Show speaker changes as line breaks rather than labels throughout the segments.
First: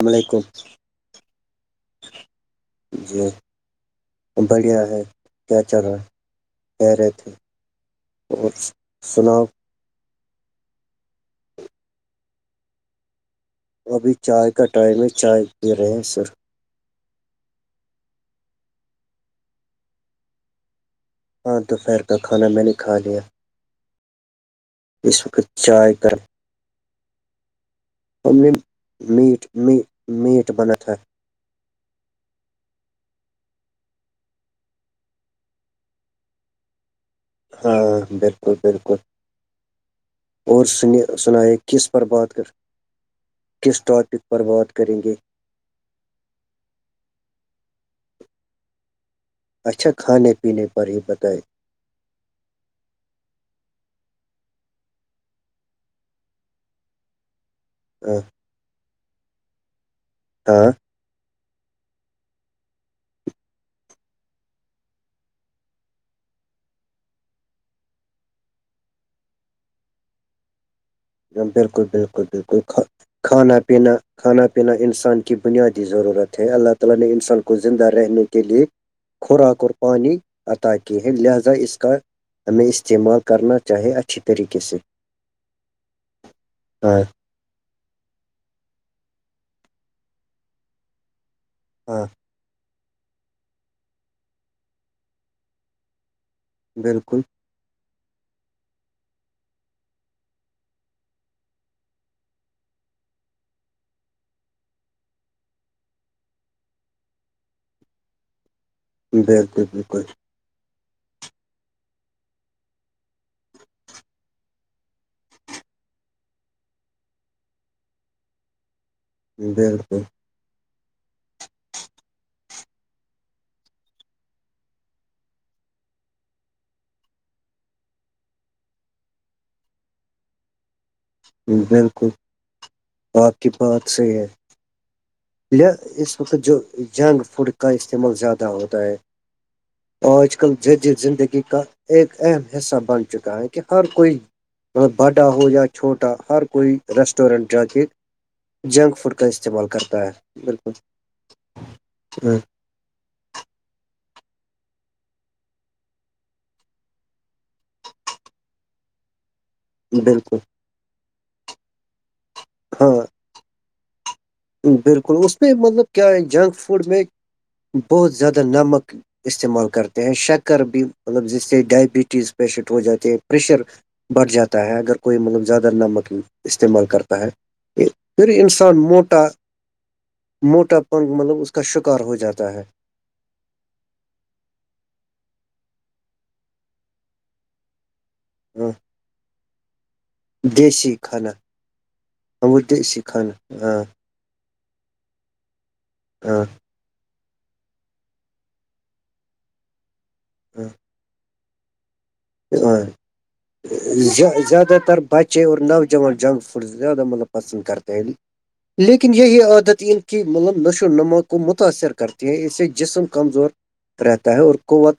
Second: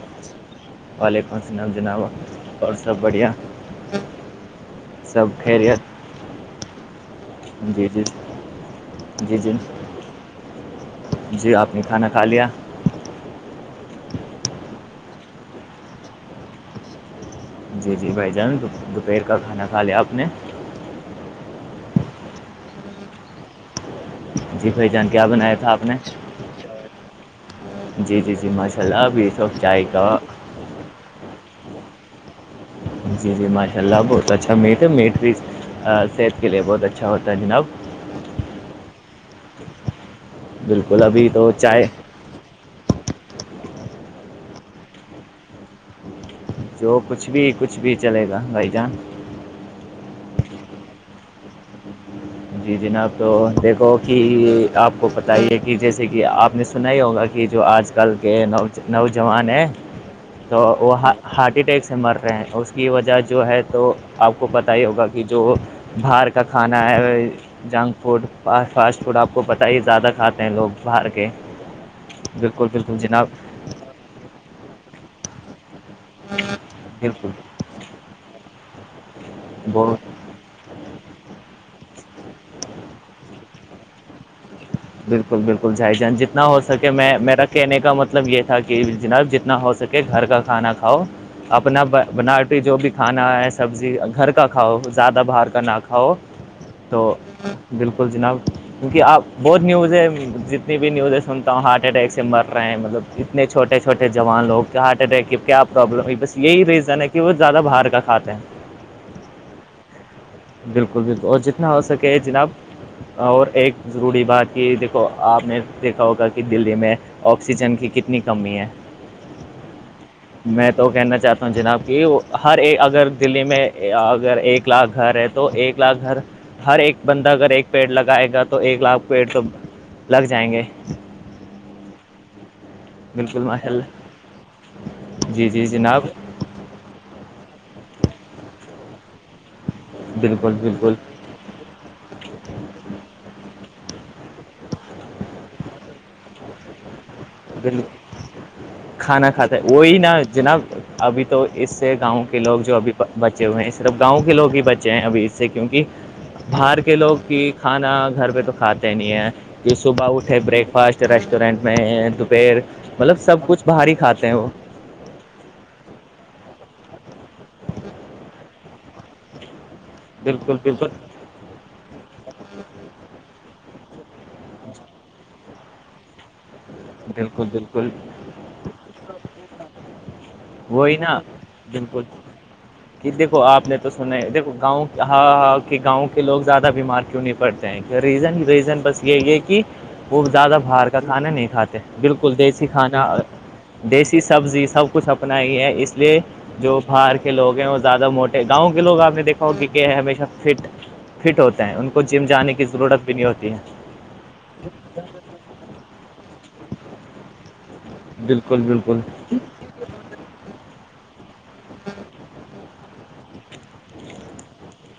السلام علیکم
وعلیکم السلام جناب اور سب
جی
بڑھیا
بڑھیا ہے
سب
کیا چل رہا
خیریت
ہے کہہ رہے تھے
جی جی
اور
جی
سناؤ
جی جی آپ نے کھانا کھا لیا
ابھی چائے کا ٹائم ہے چائے پی رہے ہیں سر
جی جی بھائی جان دوپہر کا کھانا کھا لیا آپ نے
پانچ دوپہر کا کھانا میں نے کھا لیا
جی بھائی جان
اس
کیا
وقت
بنایا تھا آپ
چائے
نے
کر
جی
ا
جی جی ماشاء اللہ اب یہ
میٹ
سب چائے کا
میٹ بن تھا
جی جی ماشاء اللہ بہت اچھا میٹ ہے میٹ بھی صحت کے لیے بہت اچھا ہوتا ہے جناب
ہاں بالکل بالکل اور
بالکل ابھی تو
سنائے
چائے
کس پر بات کر کس ٹاپک پر بات کریں گے
جو کچھ بھی کچھ بھی چلے گا بھائی جان
اچھا کھانے پینے پر ہی بتائے
جی جناب تو دیکھو کہ آپ کو پت ہی ہے کہ جیسے کہ آپ نے سنا ہی ہوگا کہ کہ جو آج کل
ہاں
کے نوجوان ہیں تو
ہاں
وہ ہارٹ اٹیک سے مر رہے ہیں اس کی وجہ جو ہے تو آپ کو پتتاہ ہی ہوگا کہ جو باہر کا کھانا ہے جنک فوڈ فاسٹ فوڈ آپ کو پتہ ہی زیادہ کھاتے ہیں لوگ باہر کے
بالکل بالکل بالکل کانہ پینا کھانا پینا انسان کی بنیادی ضرورت ہے اللہ تعالی نے
بالکل
انسان کو زندہ رہنے کے لیے خوراک اور
بہت
پانی عطا کی ہیں لہذا اس کا ہمیں استعمال کرنا چاہی اچھی طریقے سے
بالکل بالکل جھائی جان جتنا ہو سکے
ہاں
میں میرا کہنے کا مطلب یہ تھا کہ جناب جتنا ہو سکے گھر کا کھانا کھاؤ اپنا
ہاں
بناٹی جو بھی کھانا ہے سبزی گھر کا کھاؤ زیادہ باہر کا نہ ک تو
بالکل
بالکل جناب کیونکہ آپ بہت نیوز ہیں جتنی بھی نیوزیں سنتا ہوں ہارٹ اٹیک سے مر رہے ہیں مطلب اتنے چھوٹے چھوٹے جوان لوگ ہارٹ اٹیک ہے کیا پرابلم ہے بس یہی ریزن ہے کہ وہ زیادہ باہر کا کھاتے ہیں
بالکل بالکل
بالکل بالکل اور جتنا ہو سکے جناب اور ایک ضروری بات کہ دیکھو آپ نے دیکھا ہوگا کہ دلی میں آکسیجن کی کتنی کمی ہے
بالکل
میں تو کہنا چاہتا ہوں جناب کہ ہر ایک اگر دلی میں اگر ایک لاکھ گھر ہے تو تو ایک لاکھ گھر ہر ایک بندہ اگر ایک پیڑ لگائے گا تو ایک لاکھ پیڑ تو لگ جائیں گے
بالکل آپ
بالکل
کی
ماشاء
بات
اللہ
صحی ہے
جی جی
لیا
جناب
اس وقت جو جنک فوڈ کا استعمال زیادہ ہوتا ہے آج کل
بالکل بالکل
جدید زندگی کا ایک اہم حصہ بن چکا ہے کہ ہر کوئی باڈا ہو یا چھوٹا ہر کوئی ریسٹورینٹ جا
بالکل
کے جنک فوڈ کا
کھانا کھاتے
استعمال
ہیں
کرتا
وہی نا
ہے
جناب
بالکل
ابھی تو اس سے گاؤں
ہاں
کے لوگ جو اب بچے ہوئے ہیں صرف گاؤں کے لوگ ہی بچے ہیں ابھی اس سے کیونکہ باہر کے لوگ کی کھانا گھر پہ تو کھاتے نہیں ہے کہ صبح
بالکل
اٹھے بریک فاسٹ ریسٹورینٹ میں دوپہر
ہاں
مطلب سب کچھ باہر ہی کھاتے ہیں وہ
بالکل اس میں مطلب کیا جنک فوڈ میں بہت زیادہ نمک استعمال کرتے ہیں
بالکل
شکر بھی
بالکل
مطلب جیسے ڈائبٹیز پیشنٹ ہو جاتے پریشر بڑھ جاتا ہے اگر کوئی مطلب زیادہ ن مت استعمال کرتا ہے
بالکل
کہ
بالکل
پھر انسان موٹ ٹا موٹا
وہی
پنگ
نا
مطلب اس کا شکار
بالکل
ہو جاتا ہے
کہ دیکھو آپ نے تو سنا ہے دیکو گاؤں ہاں ہاں کہ گاؤں کے لوگ زیادہ بیمار کیوں نہیں پڑتے ہیں ریزن
ہاں
ریزن بس یہ یہ کہ وہ زیادہ باہر کا کھانا نہیں کھاتے بالکل
ہاں وہ
دیسی کھانا
کھانا ہاں
دی ایسی سبزی سب کچھ اپناائی ہے اس لیے
ہاں
جو باہر کے لوگ ہیں وہ زیادہ موٹے گاؤں کے لوگ آپ نے دیکھا ہو کہ کہ ہے ہمیشہ فٹ فٹ ہوتے ہیں ان کو جم جانے کی
ہاں
ضرورت بھی نہیں ہوتی ہے
زیادہ تر بچے اور نوجان جنک فوڈ زیادہ مطلب پسند کرتے ہیں
بالکل بالکل
لیکن یہی عادت کی مطلب نشو و نما کو متاثر کرتے ہیں اسے جسم کمزور رہتا ہے اور قوت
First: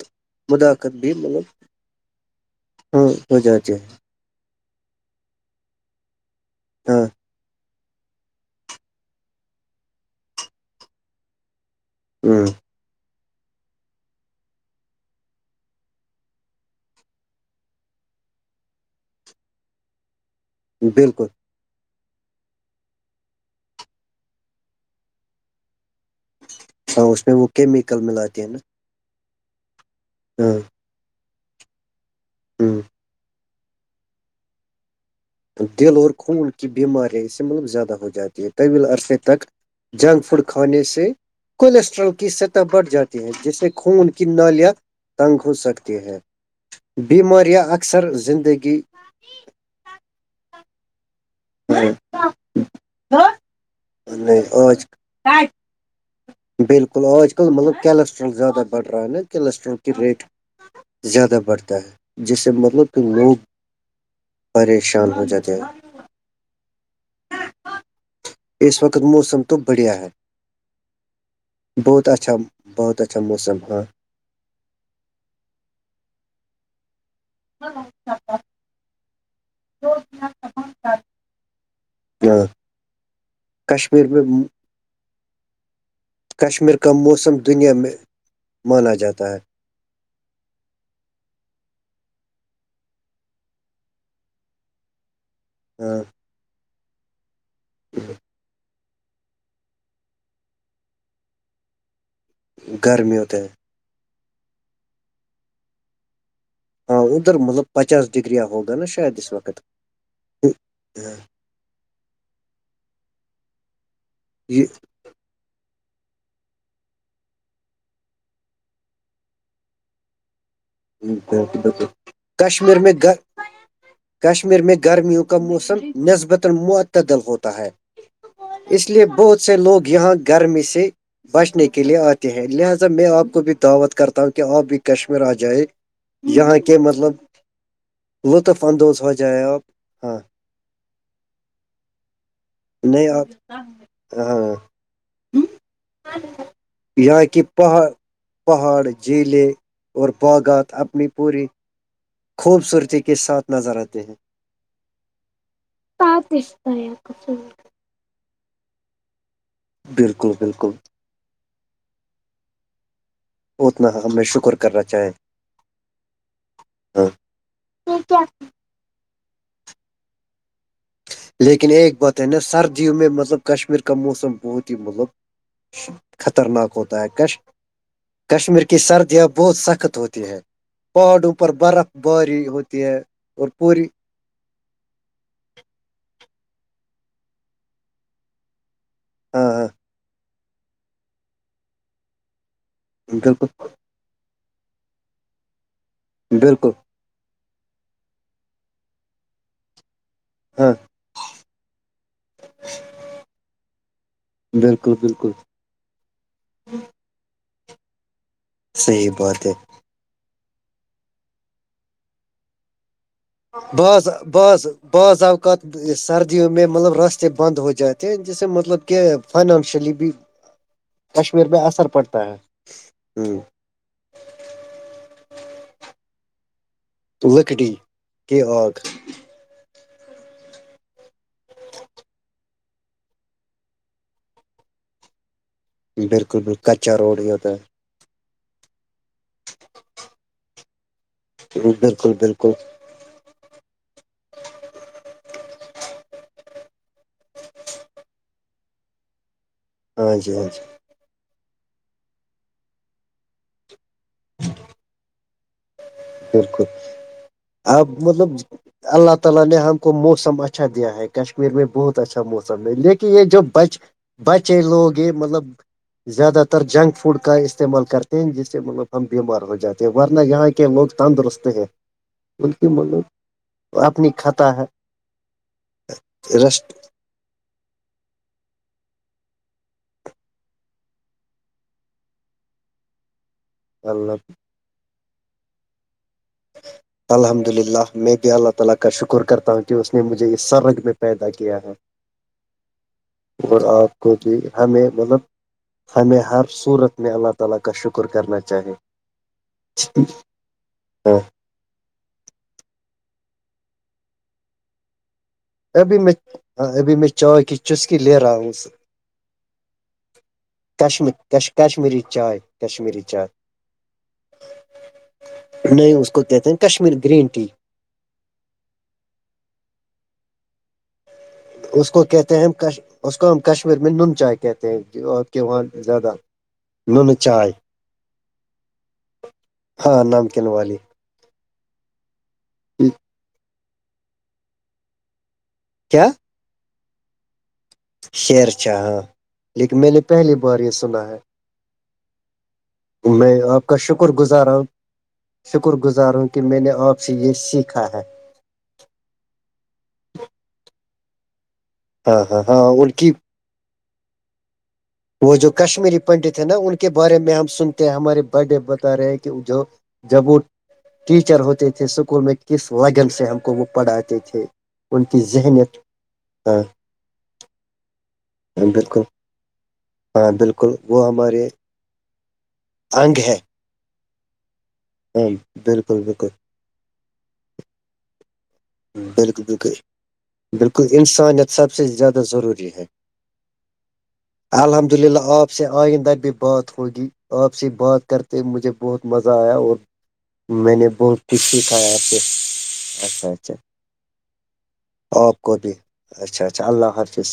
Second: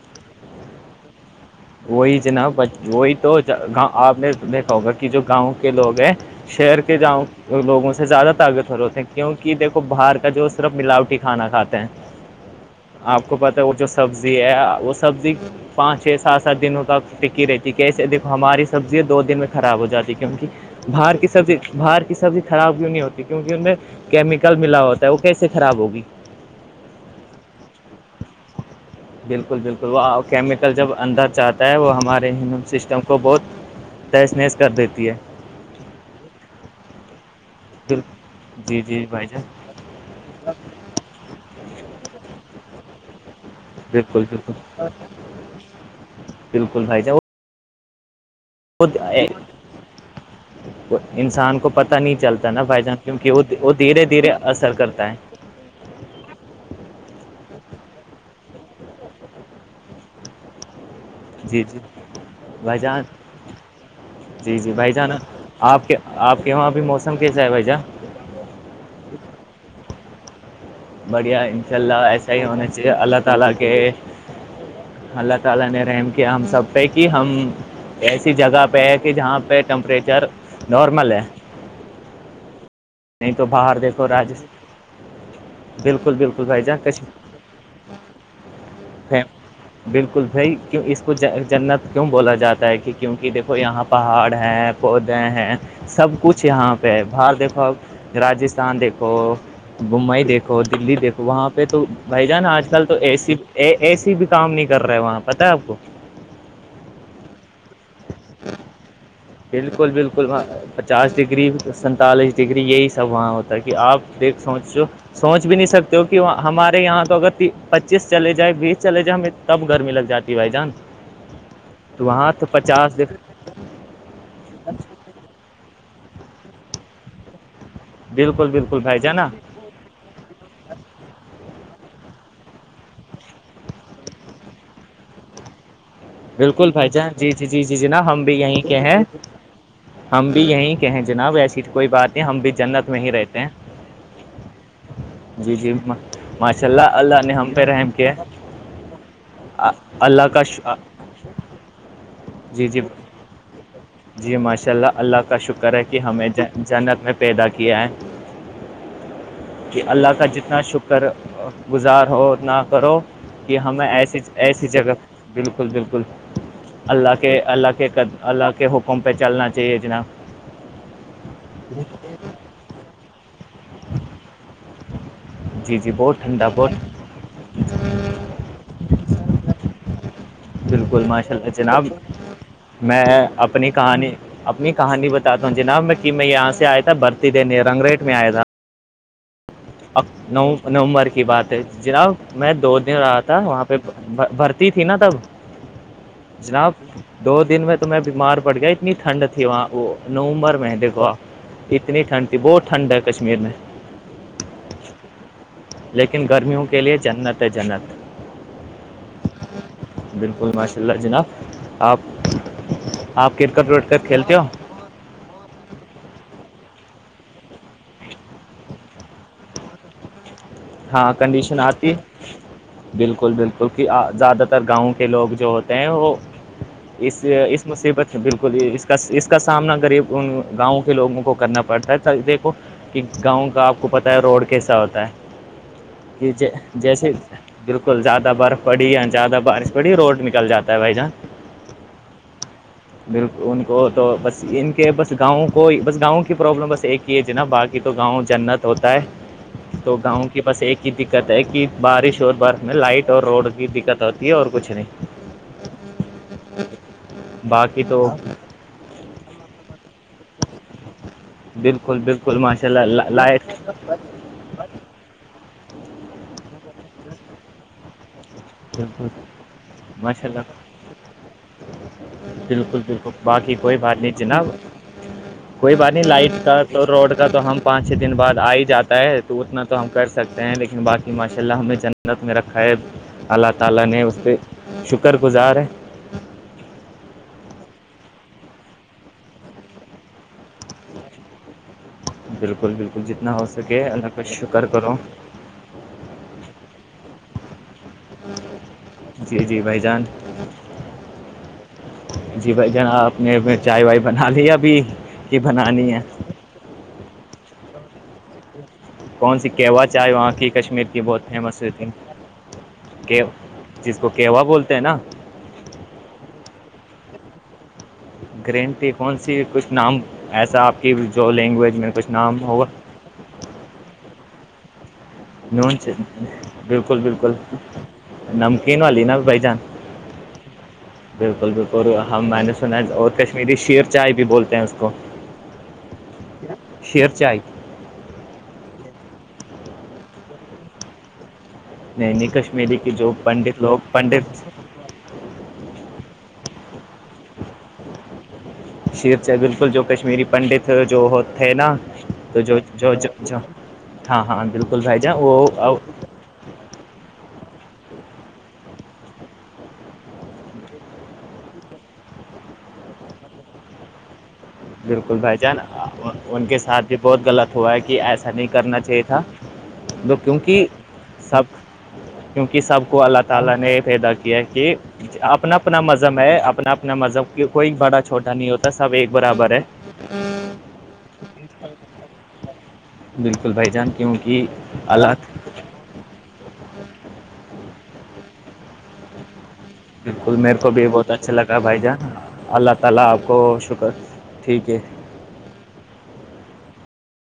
مداخت بھی مطلب
وہی جناب
ہاں
وہی تو
ہو جاتی ہے
گاؤں آپ نے دیکھا ہوگا کہ جو گاؤں کے لوگ ہیں شہر کے
ہاں
جاؤں لوگوں سے زیادہ طاقت تے ہیں کیوںک دھو باہر کا جو صرف ملاوٹی کھانا کھاتے ہیں
ہوں
آپ کو پتا ہے وہ جو سبزی ہے وہ سبزی پانچ سات سات دنوں تک ٹکی رہتی کیسے دیکو ہماری سبزیاں دو دن میں خراب ہو جاتی کیونکہ باہر کی
بالکل
سبزی باہر کی سبزی خراب کیوں نہیں ہوتی کیونکہ ان میں کیمیکل ملا ہوتا ہے وہ کیسے خراب ہوگی
ہاں اس میں وہ کیمیکل ملاتی ہے نا
بالکل بالکل وہ
ہاں
کیمیکل جب اندر چاہتا ہے وہ ہمارے
ہ
سسٹم کو بہت تیشنییس کر دیتی ہے
دل اور خون کی بیمارییاں اس سے مطلب زیادہ ہو جاتی ہے
بالکل جی
طویل
جی
عرصے
بھائی
تک
جان
جنک فوڈ کھانے سے کولیسٹرول کی سطح بڑھ جاتی ہے جس خون
بالکل
کی
بالکل
نالیاں تنگ ہو سکتی ہیں
بالکل بھائی جان
بیماریاں اکر اکثر زندگی
انسان کو
ہاں،
پتا نہیں چلتا نا بائی جان کیونکہ وہ دھیرے دھیرے
نہیں
اثر
آج
کرتا ہے
بالکل آج کل مطلب کیلسٹرول زیادہ بڑرا نا کیلسٹرال کی ریٹ زیادہ
جی
بڑھتا
جی
ہے جس سے
بھائی
مطلب کہ
جان
لوگ
جی جی بھائی
پریشان
جانا
ہو جاتے ہیں
آپ کے آپ کے وہاں بھی موسم کیسا ہے بھائی جان
اس وقت موسم تو بڑھیا ہے
بڑھیا انشاءاللہ
بہت
ایسا
اچھا
ہی ہونا چاہیے
بہت
اللہ
اچھا
تعالی
موسم
کے
ہاں
اللہ تعالی نے رحم کیا ہم سب پہ کی ہم ایسی جگہ پہ ہے کہ جہاں پہ ٹمپریچر نارمل ہے
کیا
نہیں تو باہر دیکھو راج بالکل بالکل بھائی جہ
کشمیر کا
کش
موسم دنیا میں مانا جاتا ہے
بالکل بھائی کیوں اس کو جنت کیوں بولا جاتا ہے کہ کیونکہ دیکھو یہاں پہاڑ ہیں پودے ہیں
ہاں
سب کچھ یہاں پہ باہر دیکھو آپ راجستھان دیکھو بمبئی دیکھو دلی دیکھو وہاں پہ تو بھائی جان آج کل تو اے
گرمی
سی
ہوتے ہیں
اے سی بھی کام نہیں کر رہے وہاں پتہ ہے آپ کو
ہاں ادھر مطلب پچاس ڈگریاں ہوگا نا شاید اس وقت
بالکل بالکل وہاں پچاس ڈگری سینتالیس ڈگری یہی سب وہاں ہوتا ہے کہ آپ دیکھ
یہ
سمنچ جو سوچ بھی نہیں سکتے ہو کہ ہمارے یہاں تو اگر پچیس چلے جائے بیس چلے جائے ہمیں تب گرمی لگ جاتی بھائی جان
بالکل بالکل
تو وہاں تو
کشمیر میں
پچاس
گ کشمیر میں گرمیوں کا موسم نسبتا معتدل ہوتا ہے
بالکل بالکل
اس
بھائی
لیے
جان نا
بہت سے لوگ یہاں گرمی سے بچنے کے لیے آتے ہیں لہذا میں آپ کو بھی دعوت کرتا ہوں کہ آپ بھی کشمیر آ جائے یہاں
بالکل
کے
بھائی جان
مطلب
جی جی جی جی جناب ہم بھی یہیں
لطف
کہ ہیں
اندوز ہو جائے آپ ہاں
ہم بھی یہیں کہ ہیں جناب ایسے کوئی بات نہیں ہم بھی جنت میں
نہیں
ہی رہتے ہیں
آپ ہاں
جی جی ماشاء اللہ اللہ
یہاں
نے
کی
ہم فہ
پہاڑ
رحم کیا
پہاڑ جھیلیں
ہے،
اور
اللہ کا
باغات اپنی پوری
جی جی
خوبصورتی کے ساتھ نظر آ
جی ماشاء اللہ اللہ کا شکر ہے کہ ہمیں جنت میں پیدا کیا ہے کہ اللہ کا
بالکل
جتنا
بالکل
شکر گزار ہو اتنا کرو کہ ہمیں
اتنا
ایسی
شکر
ایسی
کرنا
جگہ
چاہے
بالکل بالکل
ہاں
اللہ کے اللہ کے اللہ کے حکم پہ چلنا چاہیے جناب
لیکن ایک بات ہے نا سردیوں میں مطلب کشمیر کا موسم بہت ہی مطلب
جی جی بہت ٹھنڈا
خطرناک
بہت
ہوتا ہے کش کشمیر کی سردیاں بہت سخت ہوتی ہیں
بالکل
پہاڑوں
ماشاء اللہ
پر
جناب
برف باری ہوتی ہے
میں
اور
اپنی
پوری
کہانی اپنی کہانی بتاتا ہوں جناب میں میں یہاں سے آیا تھا بھرتی دینے رنگ ریٹ میں آیا تھا
ہاں ہاں
نومبر کی بات ہے جناب میں دو دن رہا تھا
بالکل
وہاں پہ بھرتی تھی نا تب
بالکل
جناب دو دن میں توم بیمار پڑ گیا اتنی ٹھنڈ تھی وہاں وہ نومبر
ہاں
میں دیکھو آپ اتنی ٹھنڈ تھی بہت ٹھنڈ ہے کشمیر میں
بالکل بالکل
لیکن گرمیوں کے لیے جنت ہے جنت
صحیح بات ہے
بالکل ماشاء اللہ جناب آپ کرکٹ
بس
ورکٹ کھیلتے ہو
بس بض آو کات سردیوں میں مطلب راستے بند ہو جاتے ہیں جیس سے مطلب کہ فائنانشلی بھی
ہاں
کشمیر
کنڈیشن
میں اثر
آتی
پڑتا
ہے
ہ
بالکل بالکل کیونکہ زیادہ تر گاؤں کے لوگ جو ہوتے ہیں وہ اس اس
لکڑی
مصیبت سے
کہ
بالکل ہی
آگ
اس کا اس کا سامنا غریب گاؤں کے لگوں کو کرنا پڑتا ہے دیکھو کہ گاؤں کا آپ کو پتا ہے روڈ کیسا ہوتا ہے کہ
بالکل بالکل کچا
جیسے
روڈ ہی ہوتا ہے
بالکل زیادہ برف پڑی ان جدہ بارش پڑی روڈ نکل جاتا ہے بھائی جان
بالکل بالکل
بال ان کو تو بس ان کے بس گاؤں کو ہی بس گاؤں کی پرابلم بس ایک نا باقی تو گاؤں جنت ہوتا ہے تو
ہاں
گاؤں
جی
کے
ہاں جی
بس ایک ہی کی دقت ہے کہ بارش اور برف میں لائٹ اور روڈ کی دقت ہوتی ہے اور کچھ نہیں ا [unintelligible]
بالکل آپ مطلب اللہ تعالی نے ہم کو موسم اچھا دیا ہے کشمیر میں
بالکل
بہت اچھا
بالکل ماشاء
موسم ہے
اللہ
لیکن یہ جو
لائٹ
بچ بچے لوگ یہ مطلب زیادہ تر جنک فوڈ کا استعمال کرتے ہیں مطلب ہم
بالکل
بیمار ہو جاتے ہیں ورنہ
ماشاء
یہاں
اللہ
کے لوگ تندرست ہے بکہ
بالکل بالکل باقی کوئی
مطلب
بات
اپنی
نہیں جناب
خطہ ہے
کوئی بات نہیں لائٹ کا
رسٹ
تو روڈ کا تو ہم پانچ چھ دن بعد آ ہی جاتا ہے تو اتنا تو ہم کر سکتے ہیں لیکن باقی ماشاء اللہ ہمیں جنم گھر میں رکھا ہے اللہ تعالی نے اس
اللہ
پہ شکر گزار جی
الحمدللہ میں بھی اللہ تعالی کا شکر کرتا ہوں کہ اس نے مجھے یہ سر رگ میں پیدا کیا ہے
بالکل بالکل جتنا ہو
اور
سکے
آپ
اللہ
کو
کا
بھی
شکر
ہمیں
کرو
مطلب ہمیں ہر صورت میں اللہ تعالی کا شکر کرنا چاہیے
جی جی بھائی جان
ہاں
جی بھائی جان آپ نے چائے وائے بنا لی ابھی کہ بنانی
ابھی
ہے
میں ابھی میں چا کی چسکی لے رہا ہوں سے
کون سی کیوہ چائے وہاں کی کشمیر کی بہت فیمس ہو تھی
کشمیری چائے کشمیری چائے
جس کو کیوا بولتے ہیں نا
اس کو کشمیر گرین ٹی
گرینٹی کون سی کچھ نام ایسا آپ کی جو لینگویج میں
اس کو
کچھ
کہتے
نام
ہیں ہم
ہوگا
کش اس کو ہم کشمیر میں نون چائے کہتے ہیں
نون
کے زیادہ
بالکل
نن
بالکل
چائےائے
نمکین والی نا بھائی جان
ہاں نمکین والی
بالکل بالکل ہم میں نے سنا اور کشمیری شیر چائے بھی بولتے ہیں اس کو
کیا
شیر آئی
شیرچا ہاں لیکن میں نے پہلی بار یہ سنا ہے
نین کشمیری کی جو
میں
پنڈت
آپ کا
لوگ
شکر
پنڈت
گزار ہوں شکر گزار ہوں کہ میں نے آپ سے یہ سیکھا ہے
شر بالکل جو کشمیری پنڈت جو تھے نا
ہاں
تو
ہاں ہاں ان کی
ہاں ہاں بالکل بھائی جان
وہ جو کشمیری پنڈت ہے نا ان کے بارے میں ہم سنتے ہیں ہمارے بڈے بتا رہے ہیں کہ جو جب وہ ٹیچر ہوتے تھے اسکول میں کس لگن سے ہم کو وہ پڑھاتے تھے ان
بالکل
کی
بھائی جان
ذہنیت
ان کے
ہاں
ساتھ بھی بہت غلط ہوا ہے کہ ایسا نہیں
ہاں،
کرنا چاہیے
بالکل
تھا تو
ہاں
کیونکہ
بالکل وہ
سب
ہمارے
کیونکہ سب کو
انگ
اللہ
ہے
تعالی نے پیدا کیا ہے ٹھیک
ہاں
اپنا اپنا
بالکل
مذہب
بالکل
ہے اپنا اپنا مذہب کی کوئی بڑا چھوٹا نہیں ہوتا سب ایک برابر ہے
کیکہ بالکل انسانیت سب سے زیادہ ضروری ہے
بالکل بھائی جان کیونکہ حالات
آ سے آئندہ بھی بات ہوگی آپ سے بات کرتے مجھے بہت مزہ آیا اور
مجھے تو
میں
بھی
نے
بہت اچھا
کچھ
لگا
سیکھا
بھائی
ہے آپ
جان
سے
اللہ تعالی اپ
اچھا اچھا
کو
آپ گوبی اچھا اچھا اللہ حافظ